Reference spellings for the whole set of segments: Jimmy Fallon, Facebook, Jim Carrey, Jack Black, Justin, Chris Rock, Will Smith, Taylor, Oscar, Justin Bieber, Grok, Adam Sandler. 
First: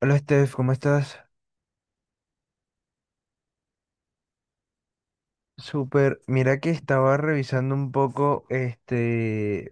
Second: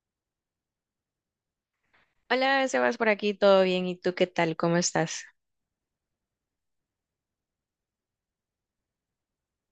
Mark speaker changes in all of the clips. Speaker 1: Hola Steph, ¿cómo estás?
Speaker 2: Hola, Sebas, por aquí, ¿todo bien? ¿Y tú qué tal? ¿Cómo estás?
Speaker 1: Súper. Mira que estaba revisando un poco,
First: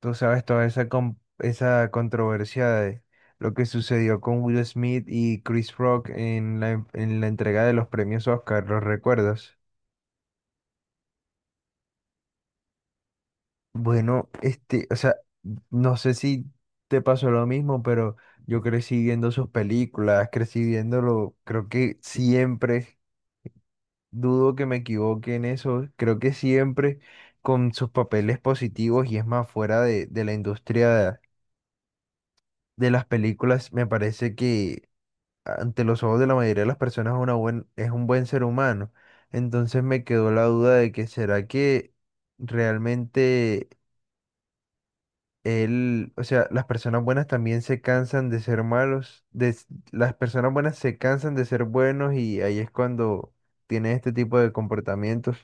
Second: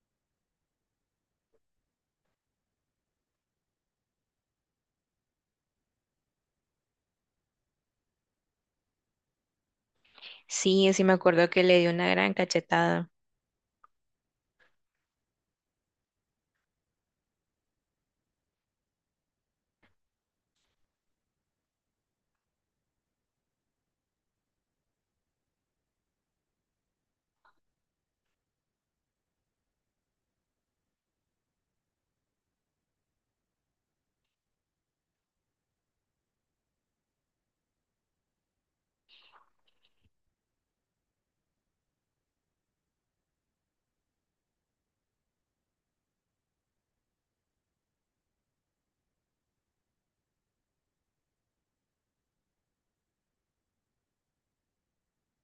Speaker 1: tú sabes, toda esa, esa controversia de lo que sucedió con Will Smith y Chris Rock en la entrega de los premios Oscar, ¿los recuerdas?
Speaker 2: Sí, sí me acuerdo que le dio una gran cachetada.
Speaker 1: Bueno, o sea, no sé si te pasó lo mismo, pero yo crecí viendo sus películas, crecí viéndolo, creo que siempre. Dudo que me equivoque en eso. Creo que siempre con sus papeles positivos y es más fuera de la industria de las películas, me parece que ante los ojos de la mayoría de las personas es un buen ser humano. Entonces me quedó la duda de que será que realmente él, o sea, las personas buenas también se cansan de ser malos, las personas buenas se cansan de ser buenos y ahí es cuando tiene este tipo de comportamientos.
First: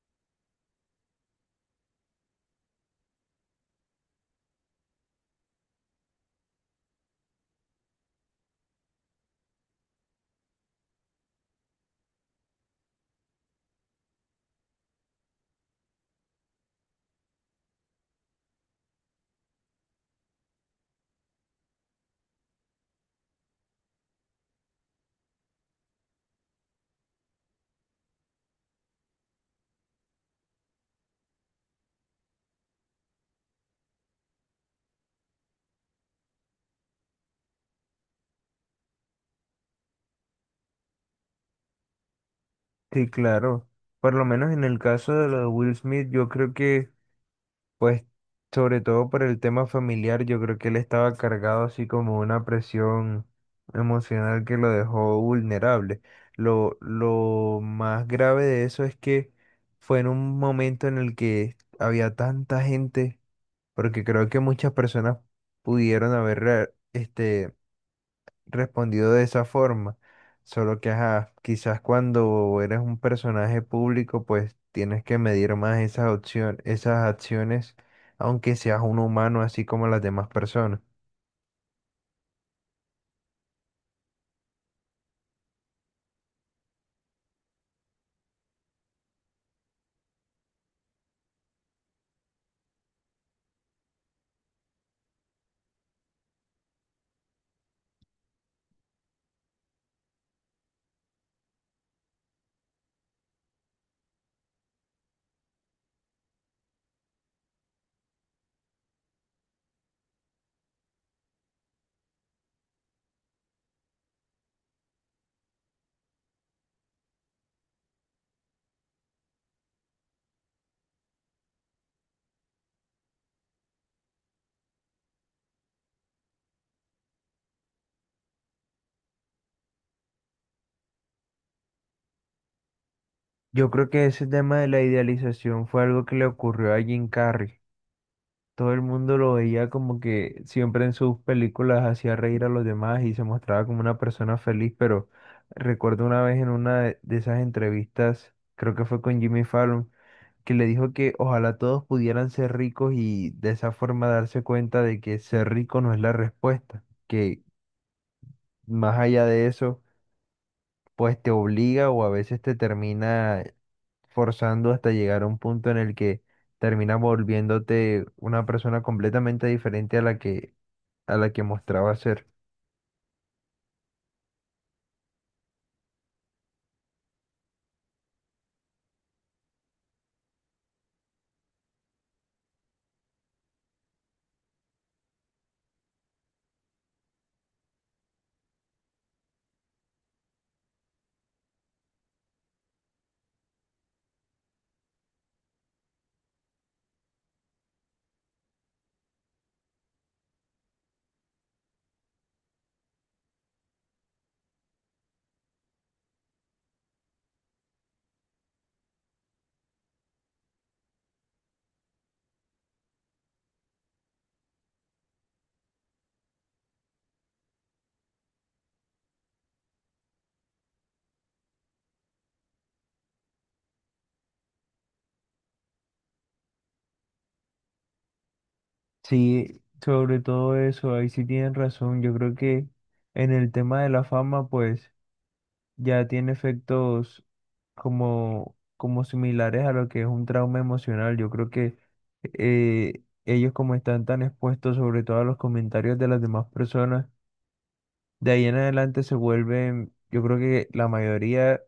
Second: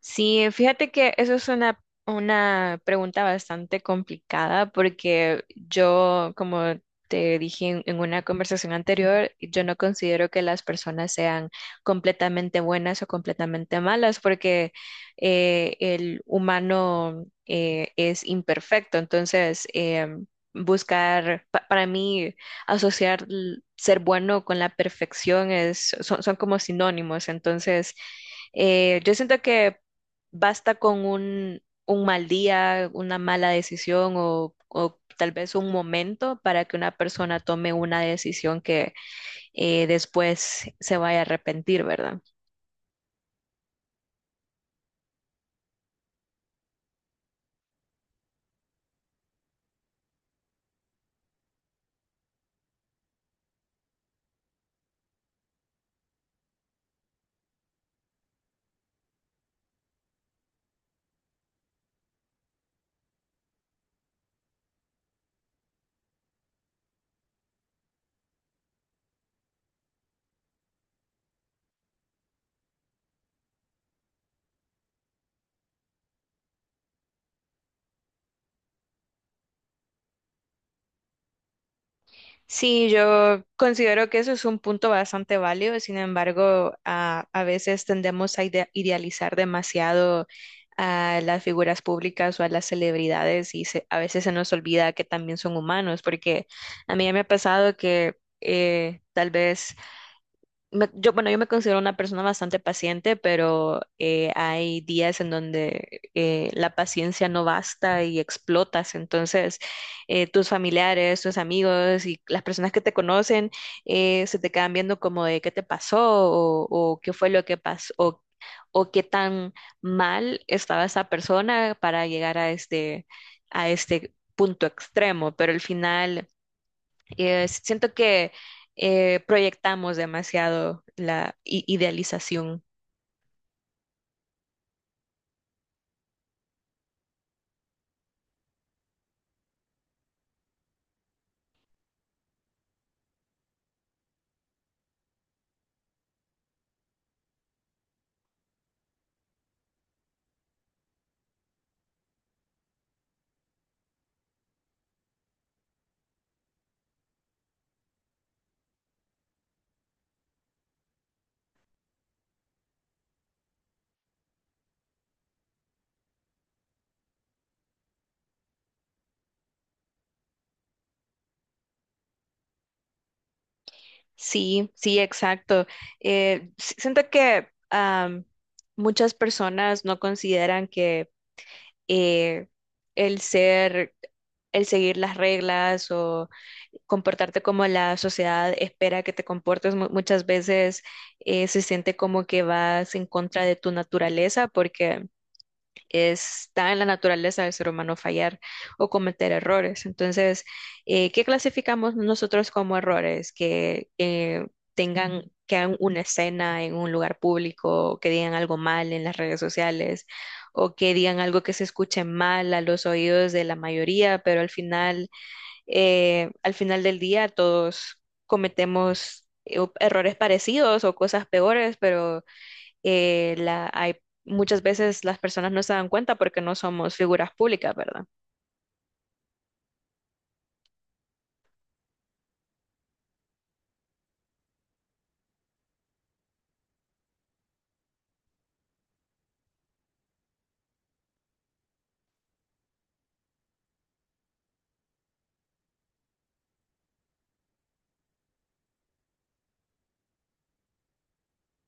Speaker 2: Sí, fíjate que eso es una pregunta bastante complicada porque yo, como te dije en una conversación anterior, yo no considero que las personas sean completamente buenas o completamente malas porque el humano es imperfecto. Entonces, buscar, para mí, asociar ser bueno con la perfección es, son como sinónimos. Entonces, yo siento que basta con un mal día, una mala decisión o tal vez un momento para que una persona tome una decisión que después se vaya a arrepentir, ¿verdad?
Speaker 1: Sí, claro. Por lo menos en el caso de lo de Will Smith, yo creo que, pues, sobre todo por el tema familiar, yo creo que él estaba cargado así como una presión emocional que lo dejó vulnerable. Lo más grave de eso es que fue en un momento en el que había tanta gente, porque creo que muchas personas pudieron haber respondido de esa forma. Solo que, ajá, quizás cuando eres un personaje público, pues tienes que medir más esas opciones, esas acciones, aunque seas un humano así como las demás personas.
Speaker 2: Sí, yo considero que eso es un punto bastante válido, sin embargo, a veces tendemos a idealizar demasiado a las figuras públicas o a las celebridades y, a veces se nos olvida que también son humanos, porque a mí ya me ha pasado que tal vez yo, bueno, yo me considero una persona bastante paciente, pero hay días en donde la paciencia no basta y explotas. Entonces, tus familiares, tus amigos y las personas que te conocen se te quedan viendo como de qué te pasó o qué fue lo que pasó o qué tan mal estaba esa persona para llegar a a este punto extremo. Pero al final si, siento que proyectamos demasiado la idealización.
Speaker 1: Yo creo que ese tema de la idealización fue algo que le ocurrió a Jim Carrey. Todo el mundo lo veía como que siempre en sus películas hacía reír a los demás y se mostraba como una persona feliz, pero recuerdo una vez en una de esas entrevistas, creo que fue con Jimmy Fallon, que le dijo que ojalá todos pudieran ser ricos y de esa forma darse cuenta de que ser rico no es la respuesta, que más allá de eso, pues te obliga o a veces te termina forzando hasta llegar a un punto en el que terminas volviéndote una persona completamente diferente a la que mostraba ser.
Speaker 2: Sí, sí, exacto. Siento que muchas personas no consideran que eh, el ser, el seguir las reglas o comportarte como la sociedad espera que te comportes muchas veces se siente como que vas en contra de tu naturaleza porque está en la naturaleza del ser humano fallar o cometer errores. Entonces, ¿qué clasificamos nosotros como errores? Que que hagan una escena en un lugar público, o que digan algo mal en las redes sociales, o que digan algo que se escuche mal a los oídos de la mayoría, pero al final del día todos cometemos errores parecidos o cosas peores, pero eh, la, hay, muchas veces las personas no se dan cuenta porque no somos figuras públicas, ¿verdad?
Speaker 1: Sí, sobre todo eso, ahí sí tienen razón. Yo creo que en el tema de la fama, pues ya tiene efectos como similares a lo que es un trauma emocional. Yo creo que ellos como están tan expuestos sobre todo a los comentarios de las demás personas, de ahí en adelante se vuelven, yo creo que la mayoría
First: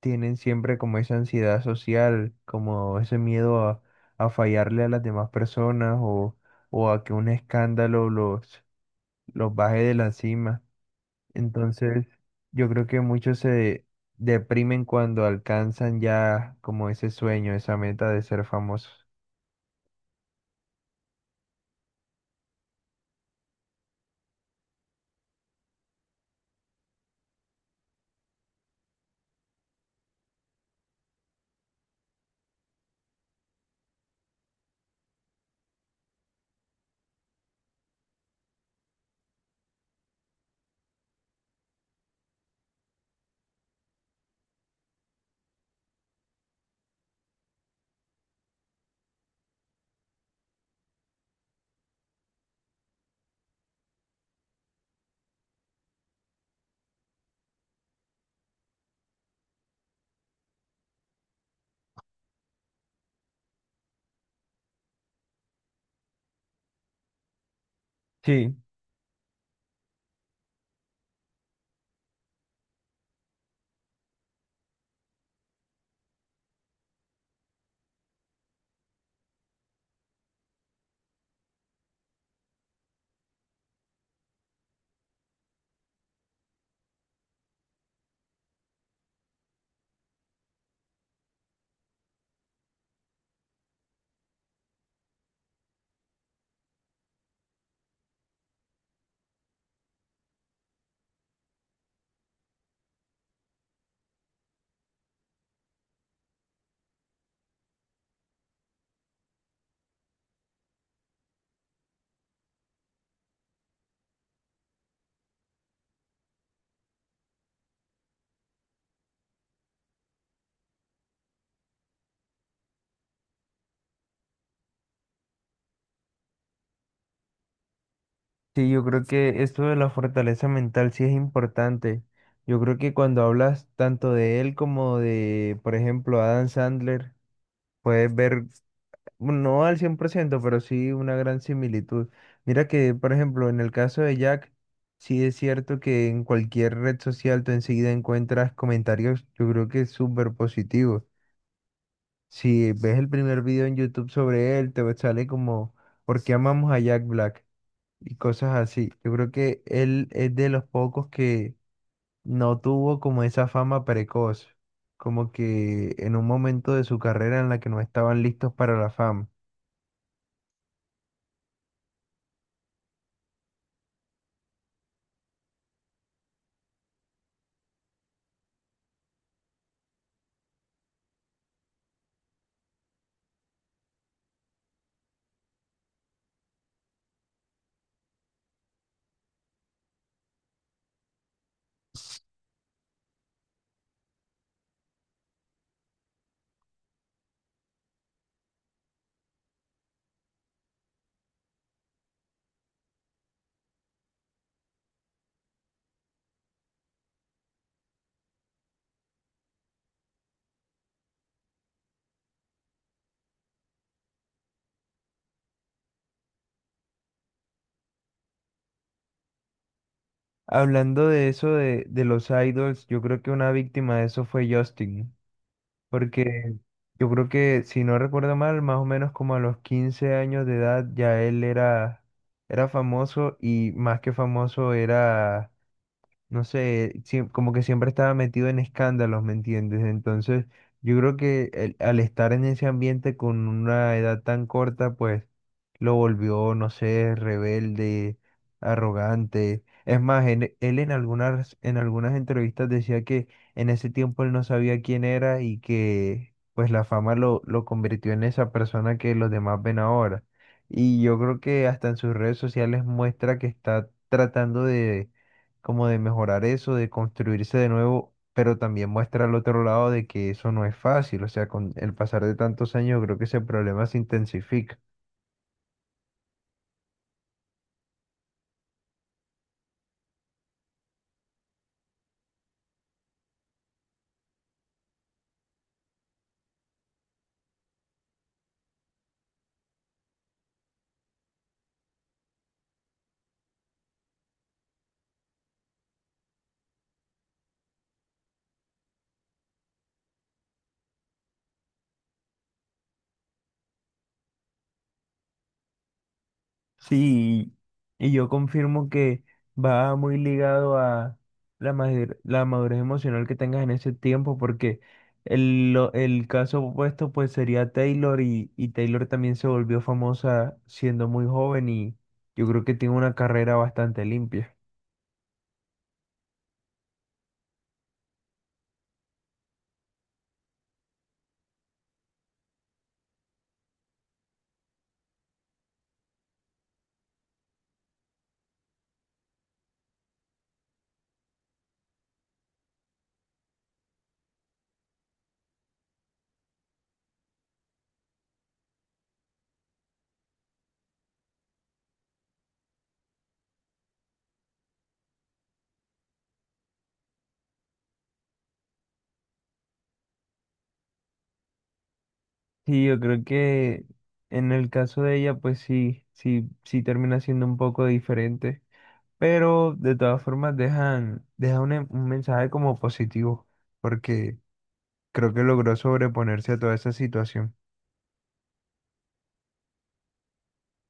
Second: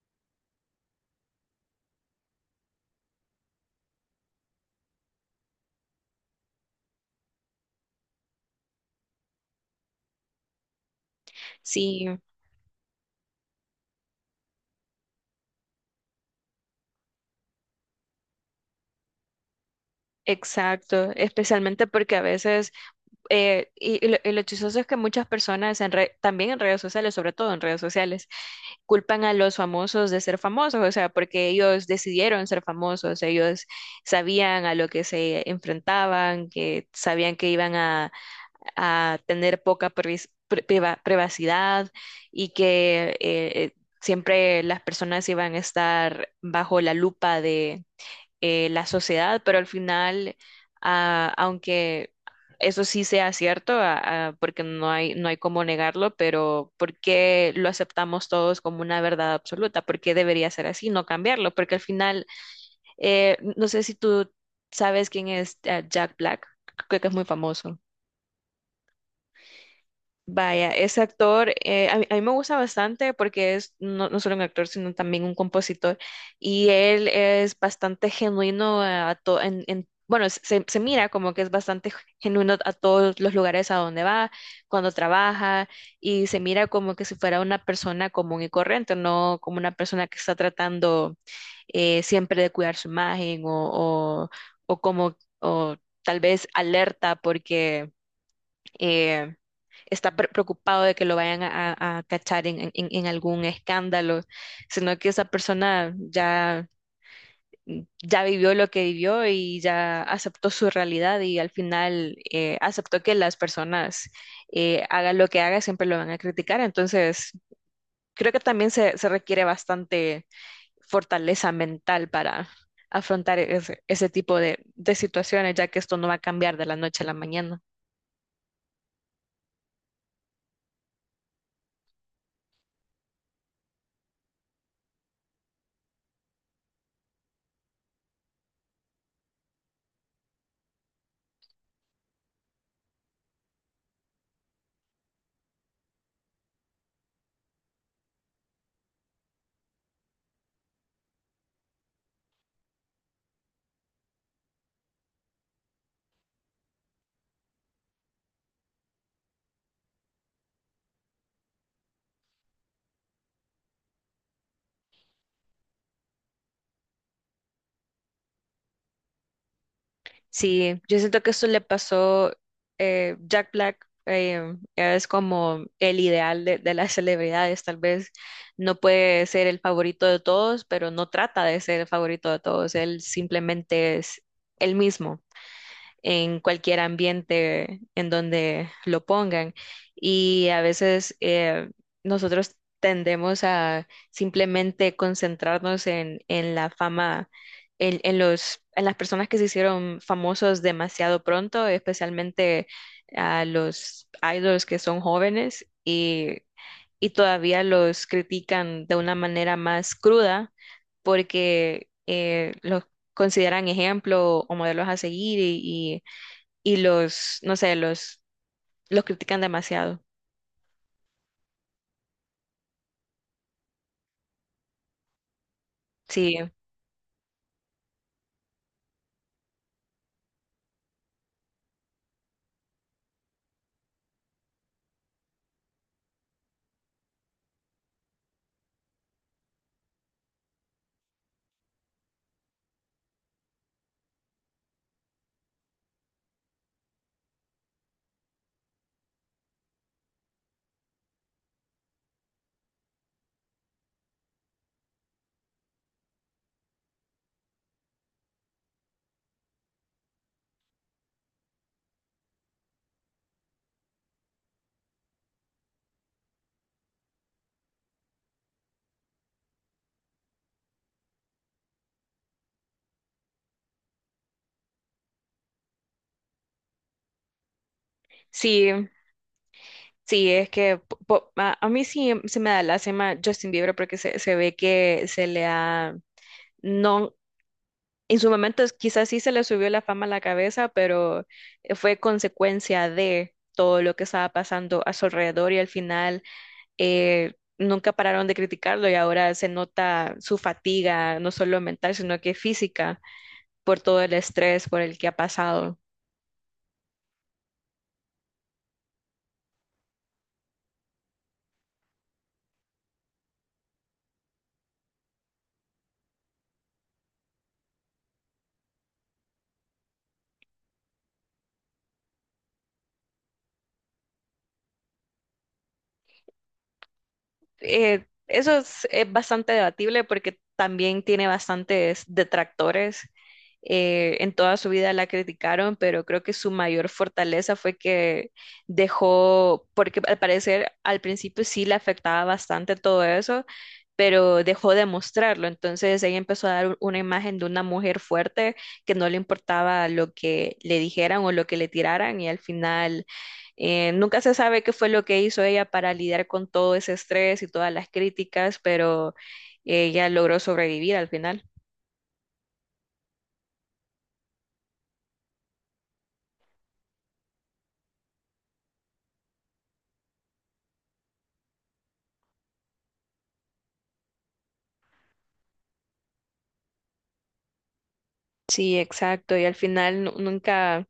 Speaker 1: tienen siempre como esa ansiedad social, como ese miedo a fallarle a las demás personas o a que un escándalo los baje de la cima. Entonces,
Speaker 2: Sí,
Speaker 1: yo creo que muchos se deprimen cuando alcanzan ya como ese sueño, esa meta de ser famosos.
Speaker 2: exacto, especialmente porque a veces, y lo chistoso es que muchas personas en también en redes sociales, sobre todo en redes sociales, culpan a los famosos de ser famosos, o sea, porque ellos decidieron ser famosos, ellos sabían a lo que se enfrentaban, que sabían que iban a tener poca privacidad y que siempre las personas iban a estar bajo la lupa de la sociedad, pero al final, aunque eso sí sea cierto, porque no hay cómo negarlo, pero ¿por qué lo aceptamos todos como una verdad absoluta? ¿Por qué debería ser así, no cambiarlo? Porque al final, no sé si tú sabes quién es Jack Black, creo que es muy famoso.
Speaker 1: Sí,
Speaker 2: Vaya, ese actor, a mí me gusta bastante porque es no solo un actor, sino también un compositor. Y él es bastante genuino a to- en- bueno, se mira como que es bastante genuino a todos los lugares a donde va, cuando trabaja, y se mira como que si fuera una persona común y corriente, no como una persona que está tratando siempre de cuidar su imagen o tal vez alerta porque eh, está preocupado de que lo vayan a cachar en algún escándalo, sino que esa persona ya vivió lo que vivió y ya aceptó su realidad y al final aceptó que las personas hagan lo que hagan, siempre lo van a criticar. Entonces, creo que también se requiere bastante fortaleza mental para afrontar ese tipo de situaciones, ya que esto no va a cambiar de la noche a la mañana.
Speaker 1: sí, yo creo que esto de la fortaleza mental sí es importante. Yo creo que cuando hablas tanto de él como de, por ejemplo, Adam Sandler, puedes ver bueno, no al 100% pero sí una gran similitud. Mira que, por ejemplo, en el caso de Jack, sí es cierto que en cualquier red social tú enseguida encuentras comentarios, yo creo que súper positivos. Si ves el primer video en YouTube sobre él, te sale como, ¿por qué amamos a Jack Black? Y cosas así. Yo creo que él es de los pocos que no tuvo como esa fama precoz, como que en un momento de su carrera en la que no estaban listos para la fama.
Speaker 2: Sí, yo siento que eso le pasó, Jack Black es como el ideal de las celebridades, tal vez no puede ser el favorito de todos, pero no trata de ser el favorito de todos, él simplemente es el mismo en cualquier ambiente en donde lo pongan. Y a veces nosotros tendemos a simplemente concentrarnos en la fama, en las personas que se hicieron famosos demasiado pronto, especialmente a los idols que son jóvenes y todavía los critican de una manera más cruda porque los consideran ejemplo o modelos a seguir y los, no sé, los critican demasiado.
Speaker 1: Hablando de eso de los idols, yo creo que una víctima de eso fue Justin,
Speaker 2: Sí,
Speaker 1: porque yo creo que, si no recuerdo mal, más o menos como a los 15 años de edad ya él era famoso y más que famoso era no sé, como que siempre estaba metido en escándalos, ¿me entiendes? Entonces, yo creo que al estar en ese ambiente con una edad tan corta, pues lo volvió, no sé, rebelde, arrogante. Es más, él en algunas entrevistas decía que en ese tiempo él no sabía quién era y que pues la fama lo convirtió en esa persona que los demás ven ahora. Y yo creo que hasta en sus redes sociales muestra que está tratando de como de mejorar eso, de construirse de nuevo, pero también muestra al otro lado de que eso no es fácil, o sea, con el pasar de tantos años creo que ese problema se intensifica.
Speaker 2: sí, sí, es que a mí sí se me da lástima Justin Bieber porque se ve que se le ha, no, en su momento quizás sí se le subió la fama a la cabeza, pero fue consecuencia de todo lo que estaba pasando a su alrededor y al final nunca pararon de criticarlo y ahora se nota su fatiga, no solo mental, sino que física, por todo el estrés por el que ha pasado.
Speaker 1: Sí, y yo confirmo que va muy ligado a la madurez emocional que tengas en ese tiempo, porque el caso opuesto pues sería Taylor y Taylor también se volvió famosa siendo muy joven y yo creo que tiene una carrera bastante limpia.
Speaker 2: Eso es bastante debatible porque también tiene bastantes detractores. En toda su vida la criticaron, pero creo que su mayor fortaleza fue que dejó, porque al parecer al principio sí le afectaba bastante todo eso, pero dejó de mostrarlo. Entonces ella empezó a dar una imagen de una mujer fuerte que no le importaba lo que le dijeran o lo que le tiraran y al final nunca se sabe qué fue lo que hizo ella para lidiar con todo ese estrés y todas las críticas, pero ella logró sobrevivir al final.
Speaker 1: Sí, yo creo que en el caso de ella, pues sí, sí, sí termina siendo un poco diferente, pero de todas formas deja un mensaje como positivo, porque creo que logró sobreponerse a toda esa situación.
Speaker 2: Sí, exacto. Y al final nunca,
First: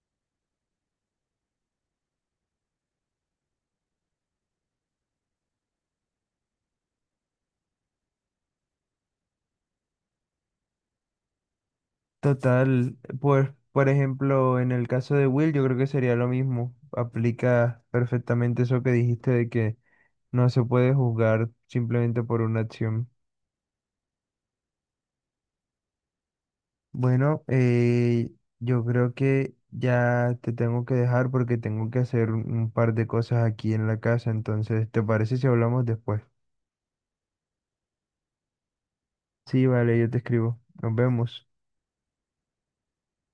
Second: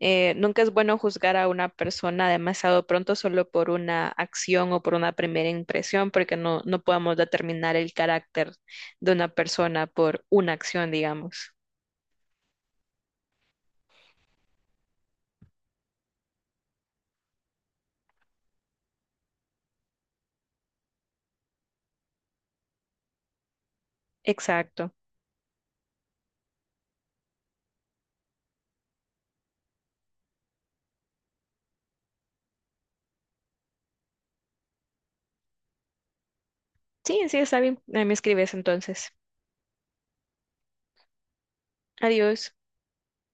Speaker 2: nunca es bueno juzgar a una persona demasiado pronto solo por una acción o por una primera impresión, porque no, no podemos determinar el carácter de una persona por una acción, digamos.
Speaker 1: Total, pues, por ejemplo, en el caso de Will, yo creo que sería lo mismo. Aplica perfectamente eso que dijiste de que no se puede juzgar simplemente por una acción.
Speaker 2: Exacto.
Speaker 1: Bueno, yo creo que ya te tengo que dejar porque tengo que hacer un par de cosas aquí en la casa. Entonces, ¿te parece si hablamos después?
Speaker 2: Sí, sí, está bien. Ahí me escribes entonces.
Speaker 1: Sí, vale, yo te escribo. Nos vemos.
Speaker 2: Adiós.